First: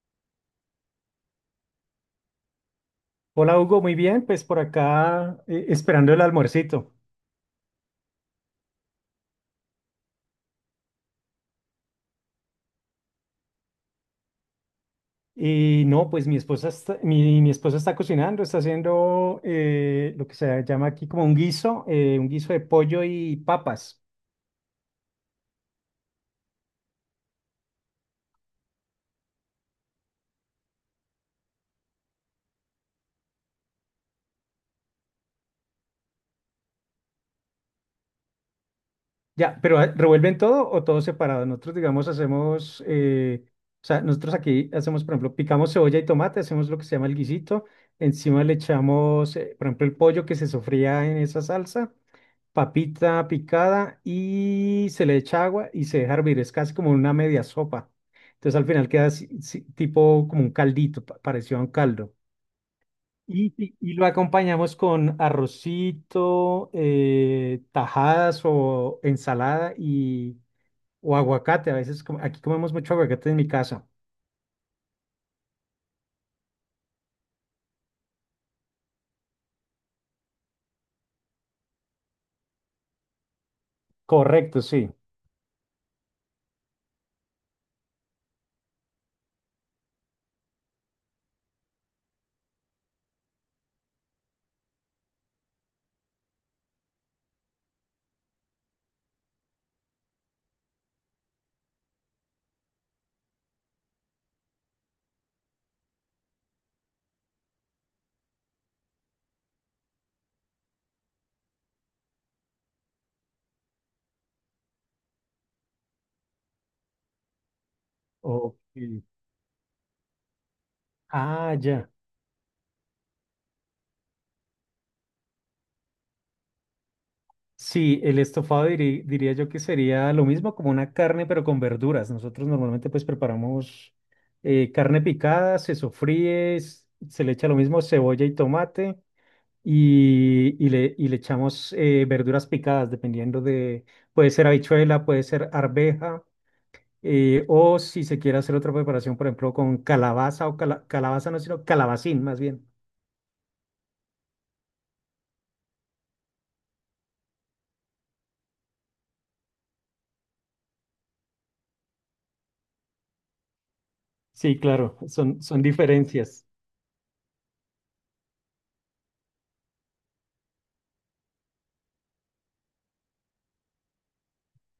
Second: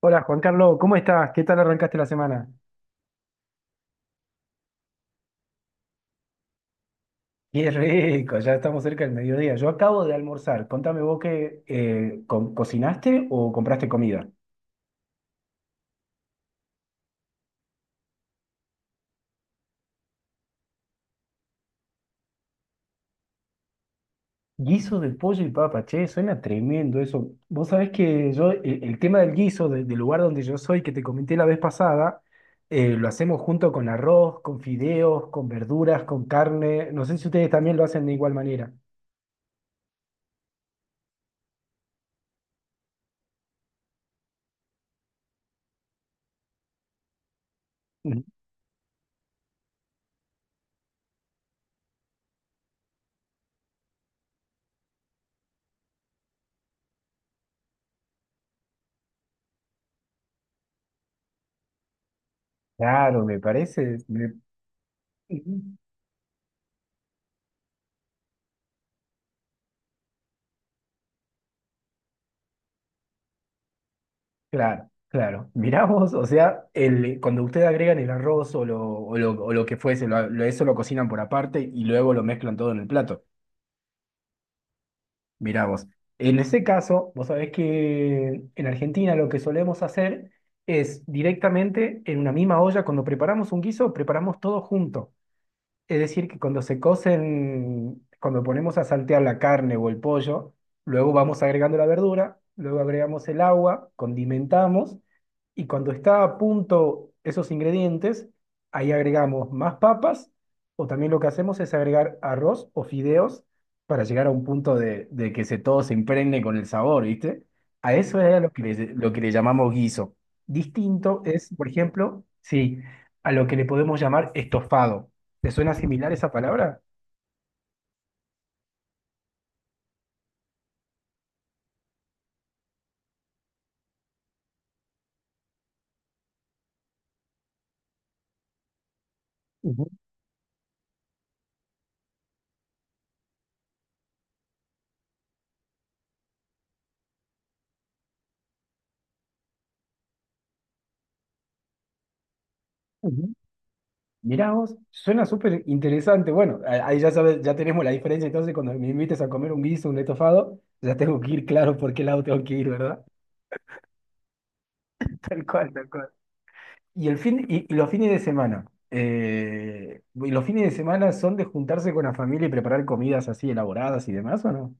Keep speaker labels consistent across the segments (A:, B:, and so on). A: Hola Juan Carlos, ¿cómo estás? ¿Qué tal arrancaste la semana?
B: Hola Hugo, muy bien, pues por acá esperando el almuercito.
A: Qué rico, ya estamos cerca del mediodía. Yo acabo de almorzar. Contame vos qué cocinaste o compraste comida.
B: Y no, pues mi esposa está, mi esposa está cocinando, está haciendo lo que se llama aquí como un guiso de pollo y papas.
A: Guiso de pollo y papa, che, suena tremendo eso. Vos sabés que yo, el tema del guiso, del lugar donde yo soy, que te comenté la vez pasada, lo hacemos junto con arroz, con fideos, con verduras, con carne. No sé si ustedes también lo hacen de igual manera.
B: Ya, pero ¿revuelven todo o todo separado? Nosotros, digamos, hacemos, o sea, nosotros aquí hacemos, por ejemplo, picamos cebolla y tomate, hacemos lo que se llama el guisito,
A: Ujú.
B: encima le echamos, por ejemplo, el pollo que se sofría en esa salsa. Papita picada y se le echa agua y se deja hervir. Es casi como una media sopa. Entonces al final queda así, sí, tipo como un caldito, parecido a un caldo.
A: Claro, me
B: Y
A: parece.
B: lo acompañamos con
A: me-
B: arrocito, tajadas o ensalada y, o aguacate. A veces aquí comemos mucho aguacate en mi casa.
A: Claro, claro. Mirá vos, o sea, el, cuando ustedes agregan el arroz o lo que fuese, eso lo cocinan por aparte y luego lo mezclan todo en el plato.
B: Correcto, sí.
A: Mirá vos. En ese caso, vos sabés que en Argentina lo que solemos hacer es directamente en una misma olla, cuando preparamos un guiso, preparamos todo junto. Es decir, que cuando se cocen, cuando ponemos a saltear la carne o el pollo, luego vamos agregando la verdura, luego agregamos el agua, condimentamos y cuando está a punto esos ingredientes, ahí agregamos más papas o también lo que hacemos es agregar arroz o fideos para llegar a un punto de que se, todo se impregne con el sabor, ¿viste? A eso es a
B: Ok.
A: lo que le llamamos guiso. Distinto es,
B: Ah,
A: por
B: ya.
A: ejemplo, sí, a lo que le podemos llamar estofado. ¿Te suena similar esa palabra?
B: Sí, el estofado diría yo que sería lo mismo como una carne, pero con verduras. Nosotros normalmente pues preparamos carne picada, se sofríe, se le echa lo mismo cebolla y tomate
A: Ujú,
B: y, y le echamos verduras picadas, dependiendo de, puede ser habichuela, puede ser arveja, o si se quiere hacer otra preparación, por ejemplo, con calabaza o calabaza no, sino calabacín más bien.
A: ujú. Mirá vos, suena súper interesante. Bueno, ahí ya sabes, ya tenemos la diferencia. Entonces, cuando me invites a comer un guiso, un estofado, ya tengo que ir claro por qué lado tengo que ir, ¿verdad?
B: Sí, claro, son,
A: Tal
B: son
A: cual, tal cual.
B: diferencias.
A: Y, el fin, y los fines de semana. ¿Y los fines de semana son de juntarse con la familia y preparar comidas así elaboradas y demás, o no?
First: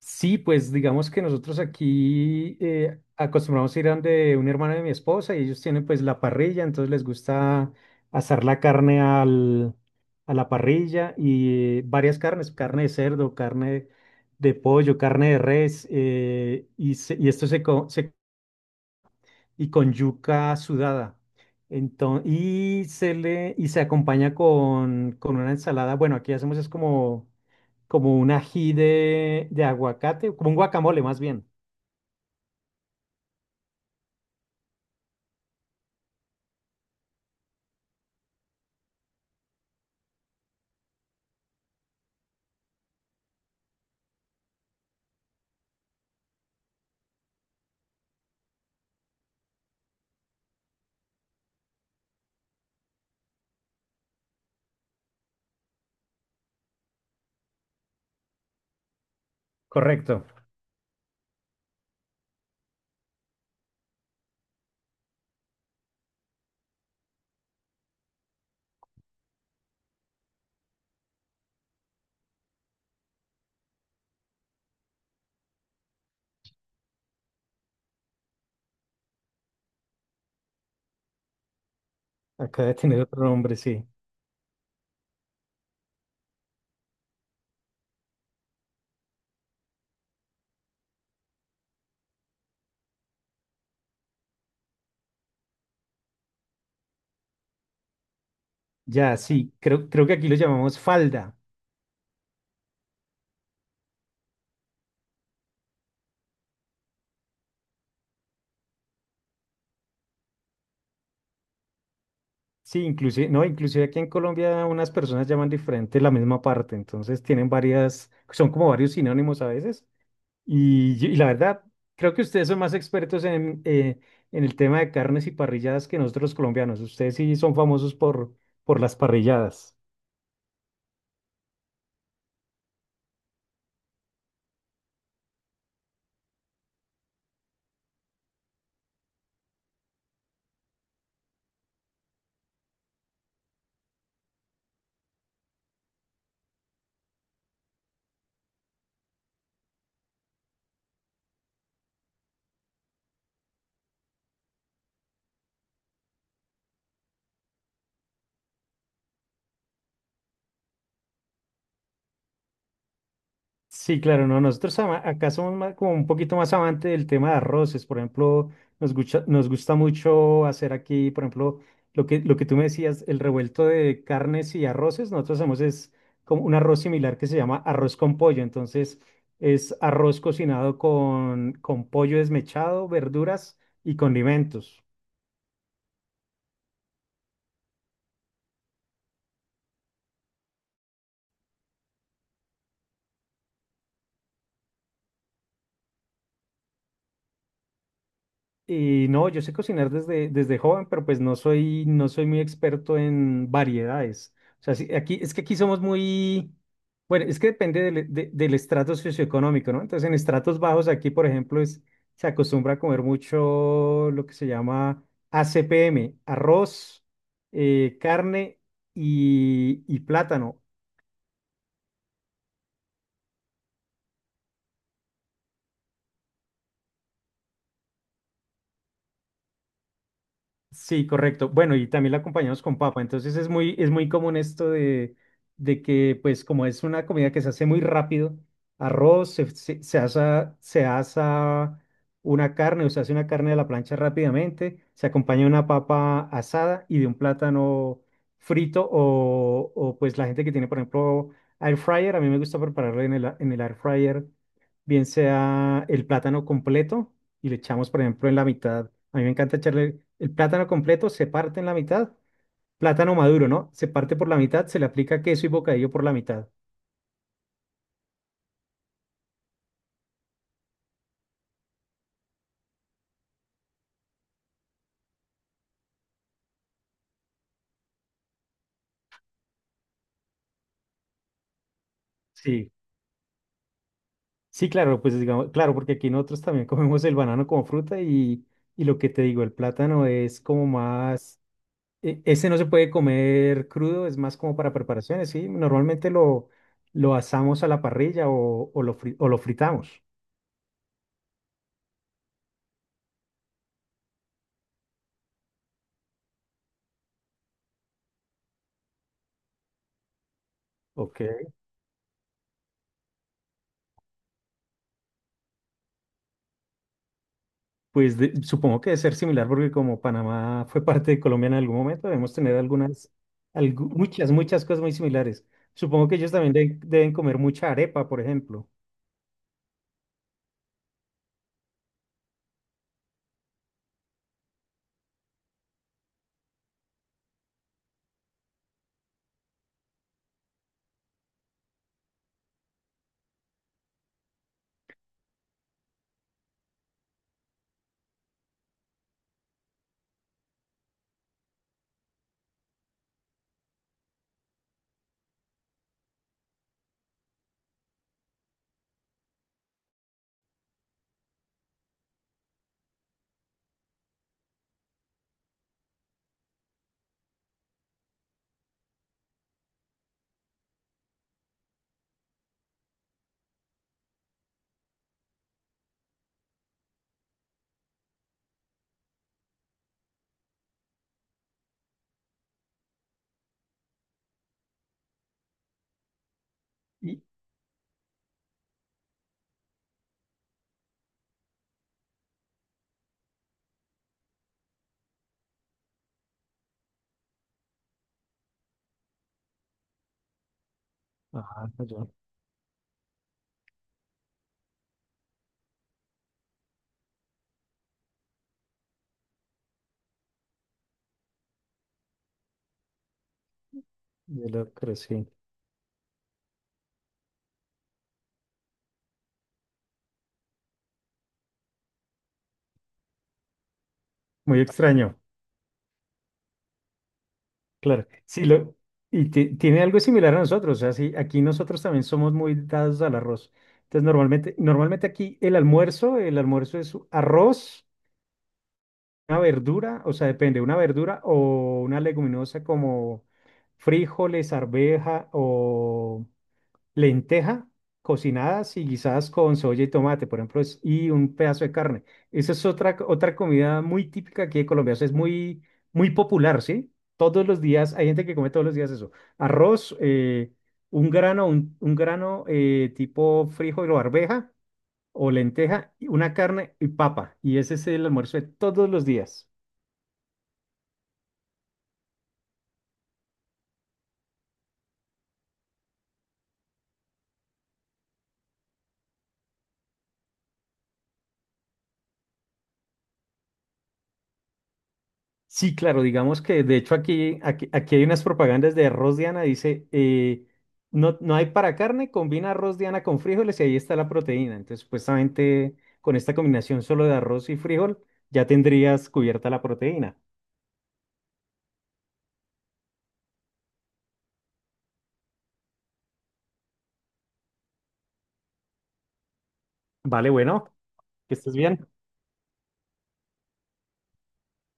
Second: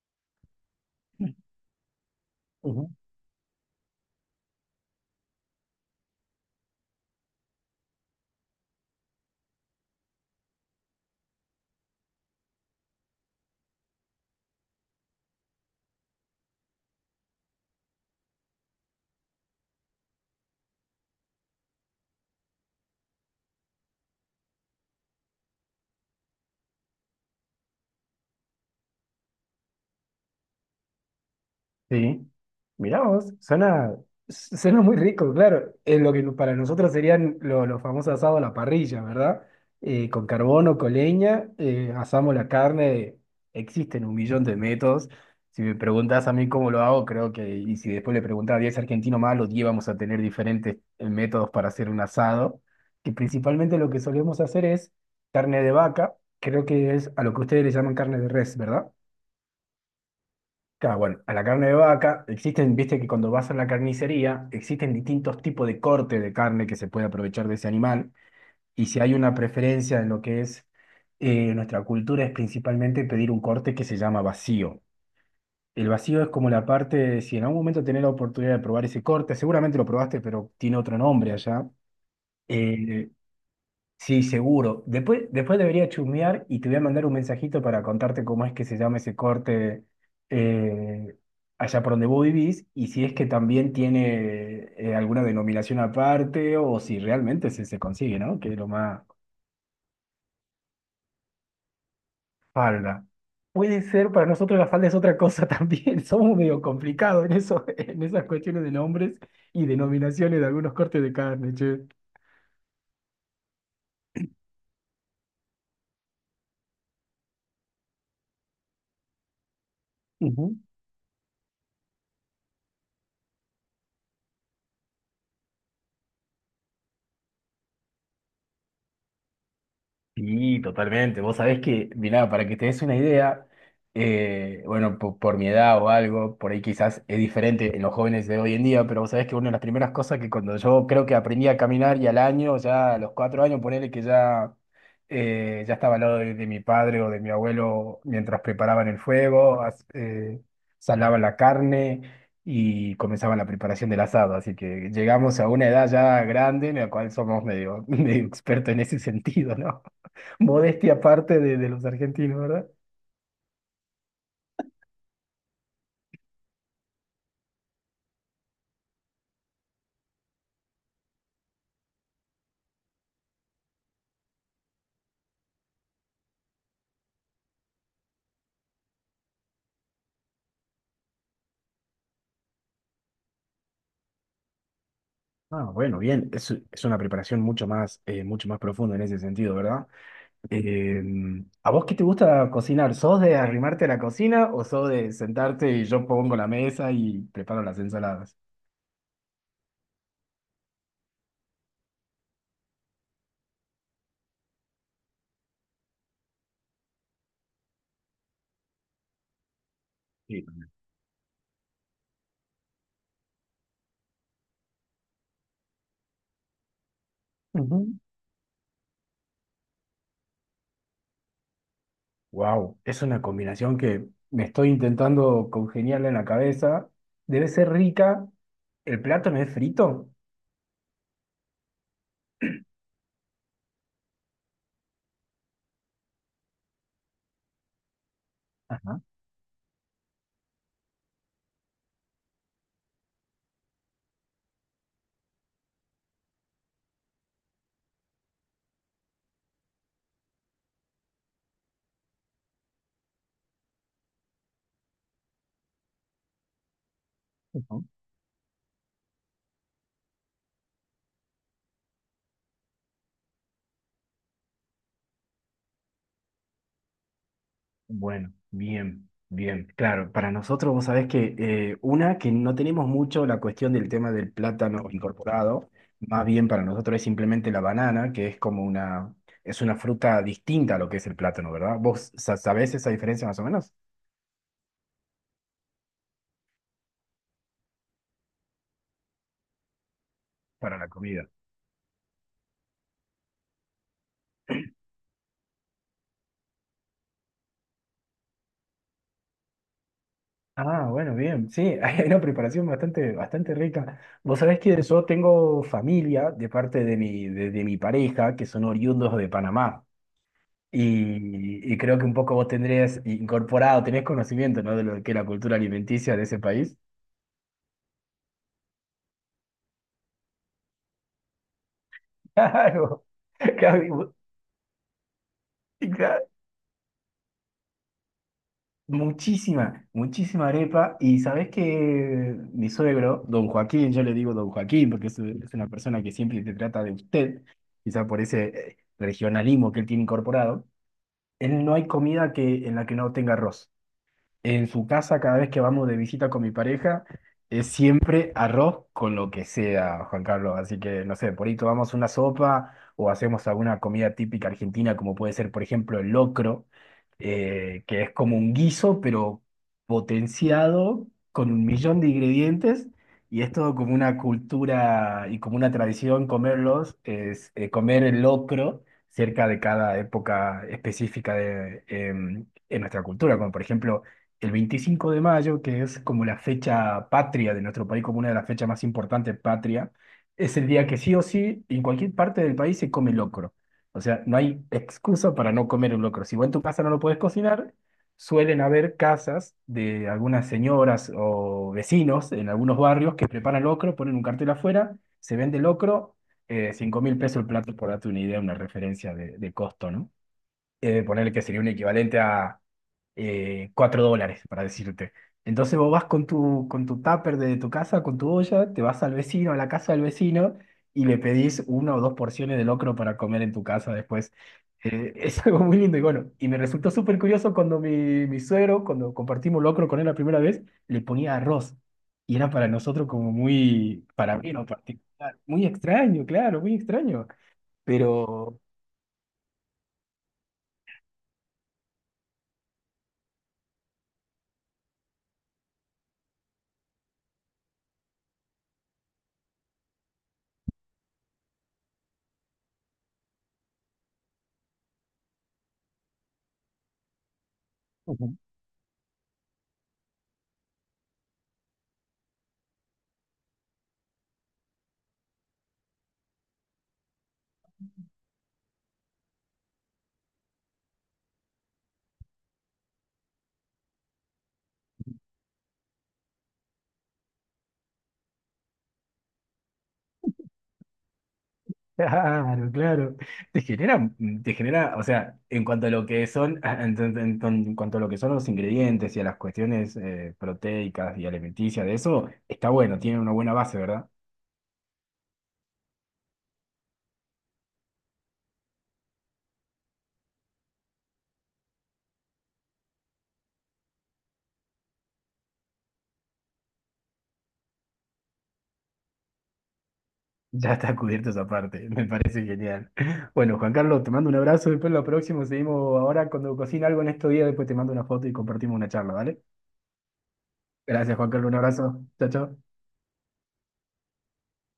B: Sí, pues digamos que nosotros aquí
A: Ujú.
B: acostumbramos a ir a donde un hermano de mi esposa y ellos tienen pues la parrilla, entonces les gusta asar la carne al, a la parrilla y varias carnes, carne de cerdo, carne de pollo, carne de res, y esto se y con yuca sudada. Entonces, y se acompaña con una ensalada. Bueno, aquí hacemos es como, como un ají de aguacate, como un guacamole más bien.
A: Sí, mirá vos, suena muy rico, claro. Es lo que no, para nosotros serían los famosos asados a la parrilla, ¿verdad? Con carbón o con leña, asamos la carne. Existen un millón de métodos. Si me preguntas a mí cómo lo hago, creo que, y si después le preguntas a 10 argentinos más, los 10 vamos a tener diferentes métodos para hacer un asado. Que principalmente lo que solemos hacer es carne de vaca, creo que es a lo que ustedes le llaman carne de res, ¿verdad?
B: Correcto.
A: Claro, bueno, a la carne de vaca existen, viste que cuando vas a la carnicería existen distintos tipos de corte de carne que se puede aprovechar de ese animal. Y si hay una preferencia en lo que es nuestra cultura es principalmente pedir un corte que se llama vacío. El vacío es como la parte, si en algún momento tenés la oportunidad de probar ese corte, seguramente lo probaste, pero tiene otro nombre allá.
B: Acá de tener
A: eh,
B: otro nombre, sí.
A: Sí, seguro. Después, después debería chusmear y te voy a mandar un mensajito para contarte cómo es que se llama ese corte eh, allá por donde vos vivís y si es que también tiene alguna denominación aparte o si realmente se, se consigue, ¿no? Que es lo más.
B: Ya, sí, creo que aquí lo llamamos falda.
A: Falda. Puede ser, para nosotros la falda es otra cosa también. Somos medio complicados en eso, en esas cuestiones de nombres y denominaciones de algunos cortes de carne, che.
B: Sí, inclusive, no, inclusive aquí en Colombia unas personas llaman diferente la misma parte, entonces tienen varias, son como varios sinónimos a veces.
A: Ujú.
B: Y la verdad, creo que ustedes son más expertos en el tema de carnes y parrilladas que nosotros los colombianos. Ustedes sí son famosos por las parrilladas.
A: Sí, totalmente. Vos sabés que, mirá, para que te des una idea, bueno, por, mi edad o algo, por ahí quizás es diferente en los jóvenes de hoy en día, pero vos sabés que una de las primeras cosas que cuando yo creo que aprendí a caminar y al año, ya a los 4 años, ponele que ya, ya estaba al lado de mi padre o de mi abuelo mientras preparaban el fuego, salaban la carne y comenzaban la preparación del asado. Así que llegamos a una edad ya grande en la cual somos medio, medio expertos en ese sentido, ¿no? Modestia aparte de los argentinos, ¿verdad?
B: Sí, claro, no, nosotros acá somos más, como un poquito más amante del tema de arroces, por ejemplo, nos gusta mucho hacer aquí, por ejemplo, lo que tú me decías, el revuelto de carnes y arroces, nosotros hacemos es como un arroz similar que se llama arroz con pollo, entonces es arroz cocinado con pollo desmechado, verduras y condimentos.
A: Ah, bueno, bien, es una preparación mucho más profunda en ese sentido, ¿verdad? Eh, ¿A vos qué te gusta cocinar? ¿Sos de arrimarte a la cocina o sos de sentarte y yo pongo la mesa y preparo las ensaladas?
B: Y no, yo sé cocinar desde joven, pero pues no soy muy experto en variedades. O sea, sí, aquí, es que aquí somos muy, bueno, es que depende del estrato socioeconómico, ¿no? Entonces, en
A: Sí.
B: estratos bajos aquí, por ejemplo, es, se acostumbra a comer mucho lo que se llama ACPM, arroz,
A: Ujú.
B: carne y plátano.
A: Wow, es una combinación que me estoy intentando congeniarla en la cabeza. Debe ser rica. ¿El plátano es frito?
B: Sí, correcto. Bueno, y también la acompañamos con papa. Entonces es muy común esto de que, pues, como es una comida que se hace muy rápido,
A: Ajá.
B: arroz, se asa una carne o se hace una carne de la plancha rápidamente, se acompaña de una papa asada y de un plátano frito o pues la gente que tiene, por ejemplo, air fryer. A mí me gusta prepararlo en en el air fryer bien sea el plátano completo y le
A: Ujú.
B: echamos, por ejemplo, en la mitad. A mí me encanta echarle el plátano completo, se parte en la mitad, plátano maduro, ¿no? Se parte por la mitad, se le aplica queso y bocadillo por la mitad.
A: Bueno, bien, bien. Claro, para nosotros vos sabés que una que no tenemos mucho la cuestión del tema del plátano incorporado, más bien para nosotros es simplemente la banana, que es una fruta distinta a lo que es el plátano, ¿verdad? ¿Vos
B: Sí,
A: sabés esa diferencia más o menos?
B: sí, claro, pues digamos, claro, porque aquí nosotros también comemos el banano como fruta y lo que te digo, el plátano es como
A: Para la comida.
B: más, ese no se puede comer crudo, es más como para preparaciones, ¿sí? Normalmente lo asamos a la parrilla o lo, o lo fritamos.
A: Ah, bueno, bien, sí, hay una preparación bastante, bastante rica. Vos sabés que yo tengo familia de parte de mi pareja que son oriundos de Panamá.
B: Ok.
A: Y creo que un poco vos tendrías incorporado, tenés conocimiento, ¿no? De lo que es la cultura alimenticia de ese país.
B: Pues supongo que debe ser similar porque como Panamá fue parte de Colombia en algún momento, debemos tener
A: Claro,
B: algunas,
A: claro,
B: muchas, muchas cosas muy similares.
A: y
B: Supongo que
A: claro,
B: ellos también deben comer mucha arepa, por ejemplo.
A: muchísima, muchísima arepa. Y sabés que mi suegro, don Joaquín, yo le digo don Joaquín porque es una persona que siempre te trata de usted, quizá por ese regionalismo que él tiene incorporado, él no hay comida que, en la que no tenga arroz. En su casa, cada vez que vamos de visita con mi pareja, es siempre arroz con lo que sea, Juan Carlos. Así que, no sé, por ahí tomamos una sopa o hacemos alguna comida típica argentina, como puede ser, por ejemplo, el locro, que es como un guiso, pero potenciado con un millón de ingredientes. Y es todo como una cultura y como una tradición comerlos, es, comer el locro cerca de cada época específica en nuestra cultura, como por ejemplo el 25 de mayo, que es como la fecha patria de nuestro país, como una de las fechas más importantes patria, es el día que sí o sí, en cualquier parte del país se come locro. O sea, no hay excusa para no comer un locro. Si vos en tu casa no lo podés
B: Y,
A: cocinar, suelen haber casas de algunas señoras o vecinos en algunos barrios que preparan locro, ponen un cartel afuera, se vende locro, 5 mil pesos el plato, por darte una idea, una referencia de costo, ¿no? Ponerle que sería un
B: ah, yo,
A: equivalente a US$4, para decirte. Entonces vos vas con tu tupper de tu casa, con tu olla, te vas al vecino, a la casa del vecino, y le pedís una o dos porciones de locro para comer en tu casa después.
B: yo lo creo, sí.
A: Es algo muy lindo y bueno, y me resultó súper curioso cuando mi suegro, cuando compartimos locro con él la primera vez, le ponía arroz. Y era para nosotros como muy, para mí en
B: Muy
A: lo
B: extraño,
A: particular, muy extraño, claro, muy extraño.
B: claro. Sí,
A: Pero.
B: lo, y tiene algo similar a nosotros, o sea, sí, aquí nosotros también somos muy dados al arroz. Entonces, normalmente aquí el almuerzo es arroz. Una verdura, o sea, depende, una verdura o una leguminosa como frijoles, arveja o lenteja cocinadas y guisadas con soya y tomate, por ejemplo, y un pedazo de carne. Esa es otra, otra comida muy típica aquí de Colombia, o sea, es muy, muy popular, ¿sí? Todos los días, hay gente que come todos los días eso. Arroz, un grano, un grano tipo frijol o arveja o lenteja, y una carne y papa. Y ese es el almuerzo de todos los días.
A: Claro, claro. Te genera, te genera, o sea, en cuanto a lo que son, en cuanto a lo que son los ingredientes y a las cuestiones proteicas y alimenticias de eso, está bueno, tiene una buena base, ¿verdad?
B: Sí, claro, digamos que de hecho aquí hay unas propagandas de arroz Diana, dice, no, no hay para carne, combina arroz Diana con frijoles y ahí está la proteína. Entonces, supuestamente con esta combinación solo de arroz y frijol, ya tendrías cubierta la proteína.
A: Ya está cubierto esa parte, me parece genial. Bueno, Juan Carlos, te mando un abrazo, después lo próximo seguimos ahora cuando cocina algo en estos días, después te mando una foto y compartimos una charla, ¿vale?
B: Vale, bueno,
A: Gracias, Juan
B: que
A: Carlos,
B: estés
A: un
B: bien.
A: abrazo. Chao, chao.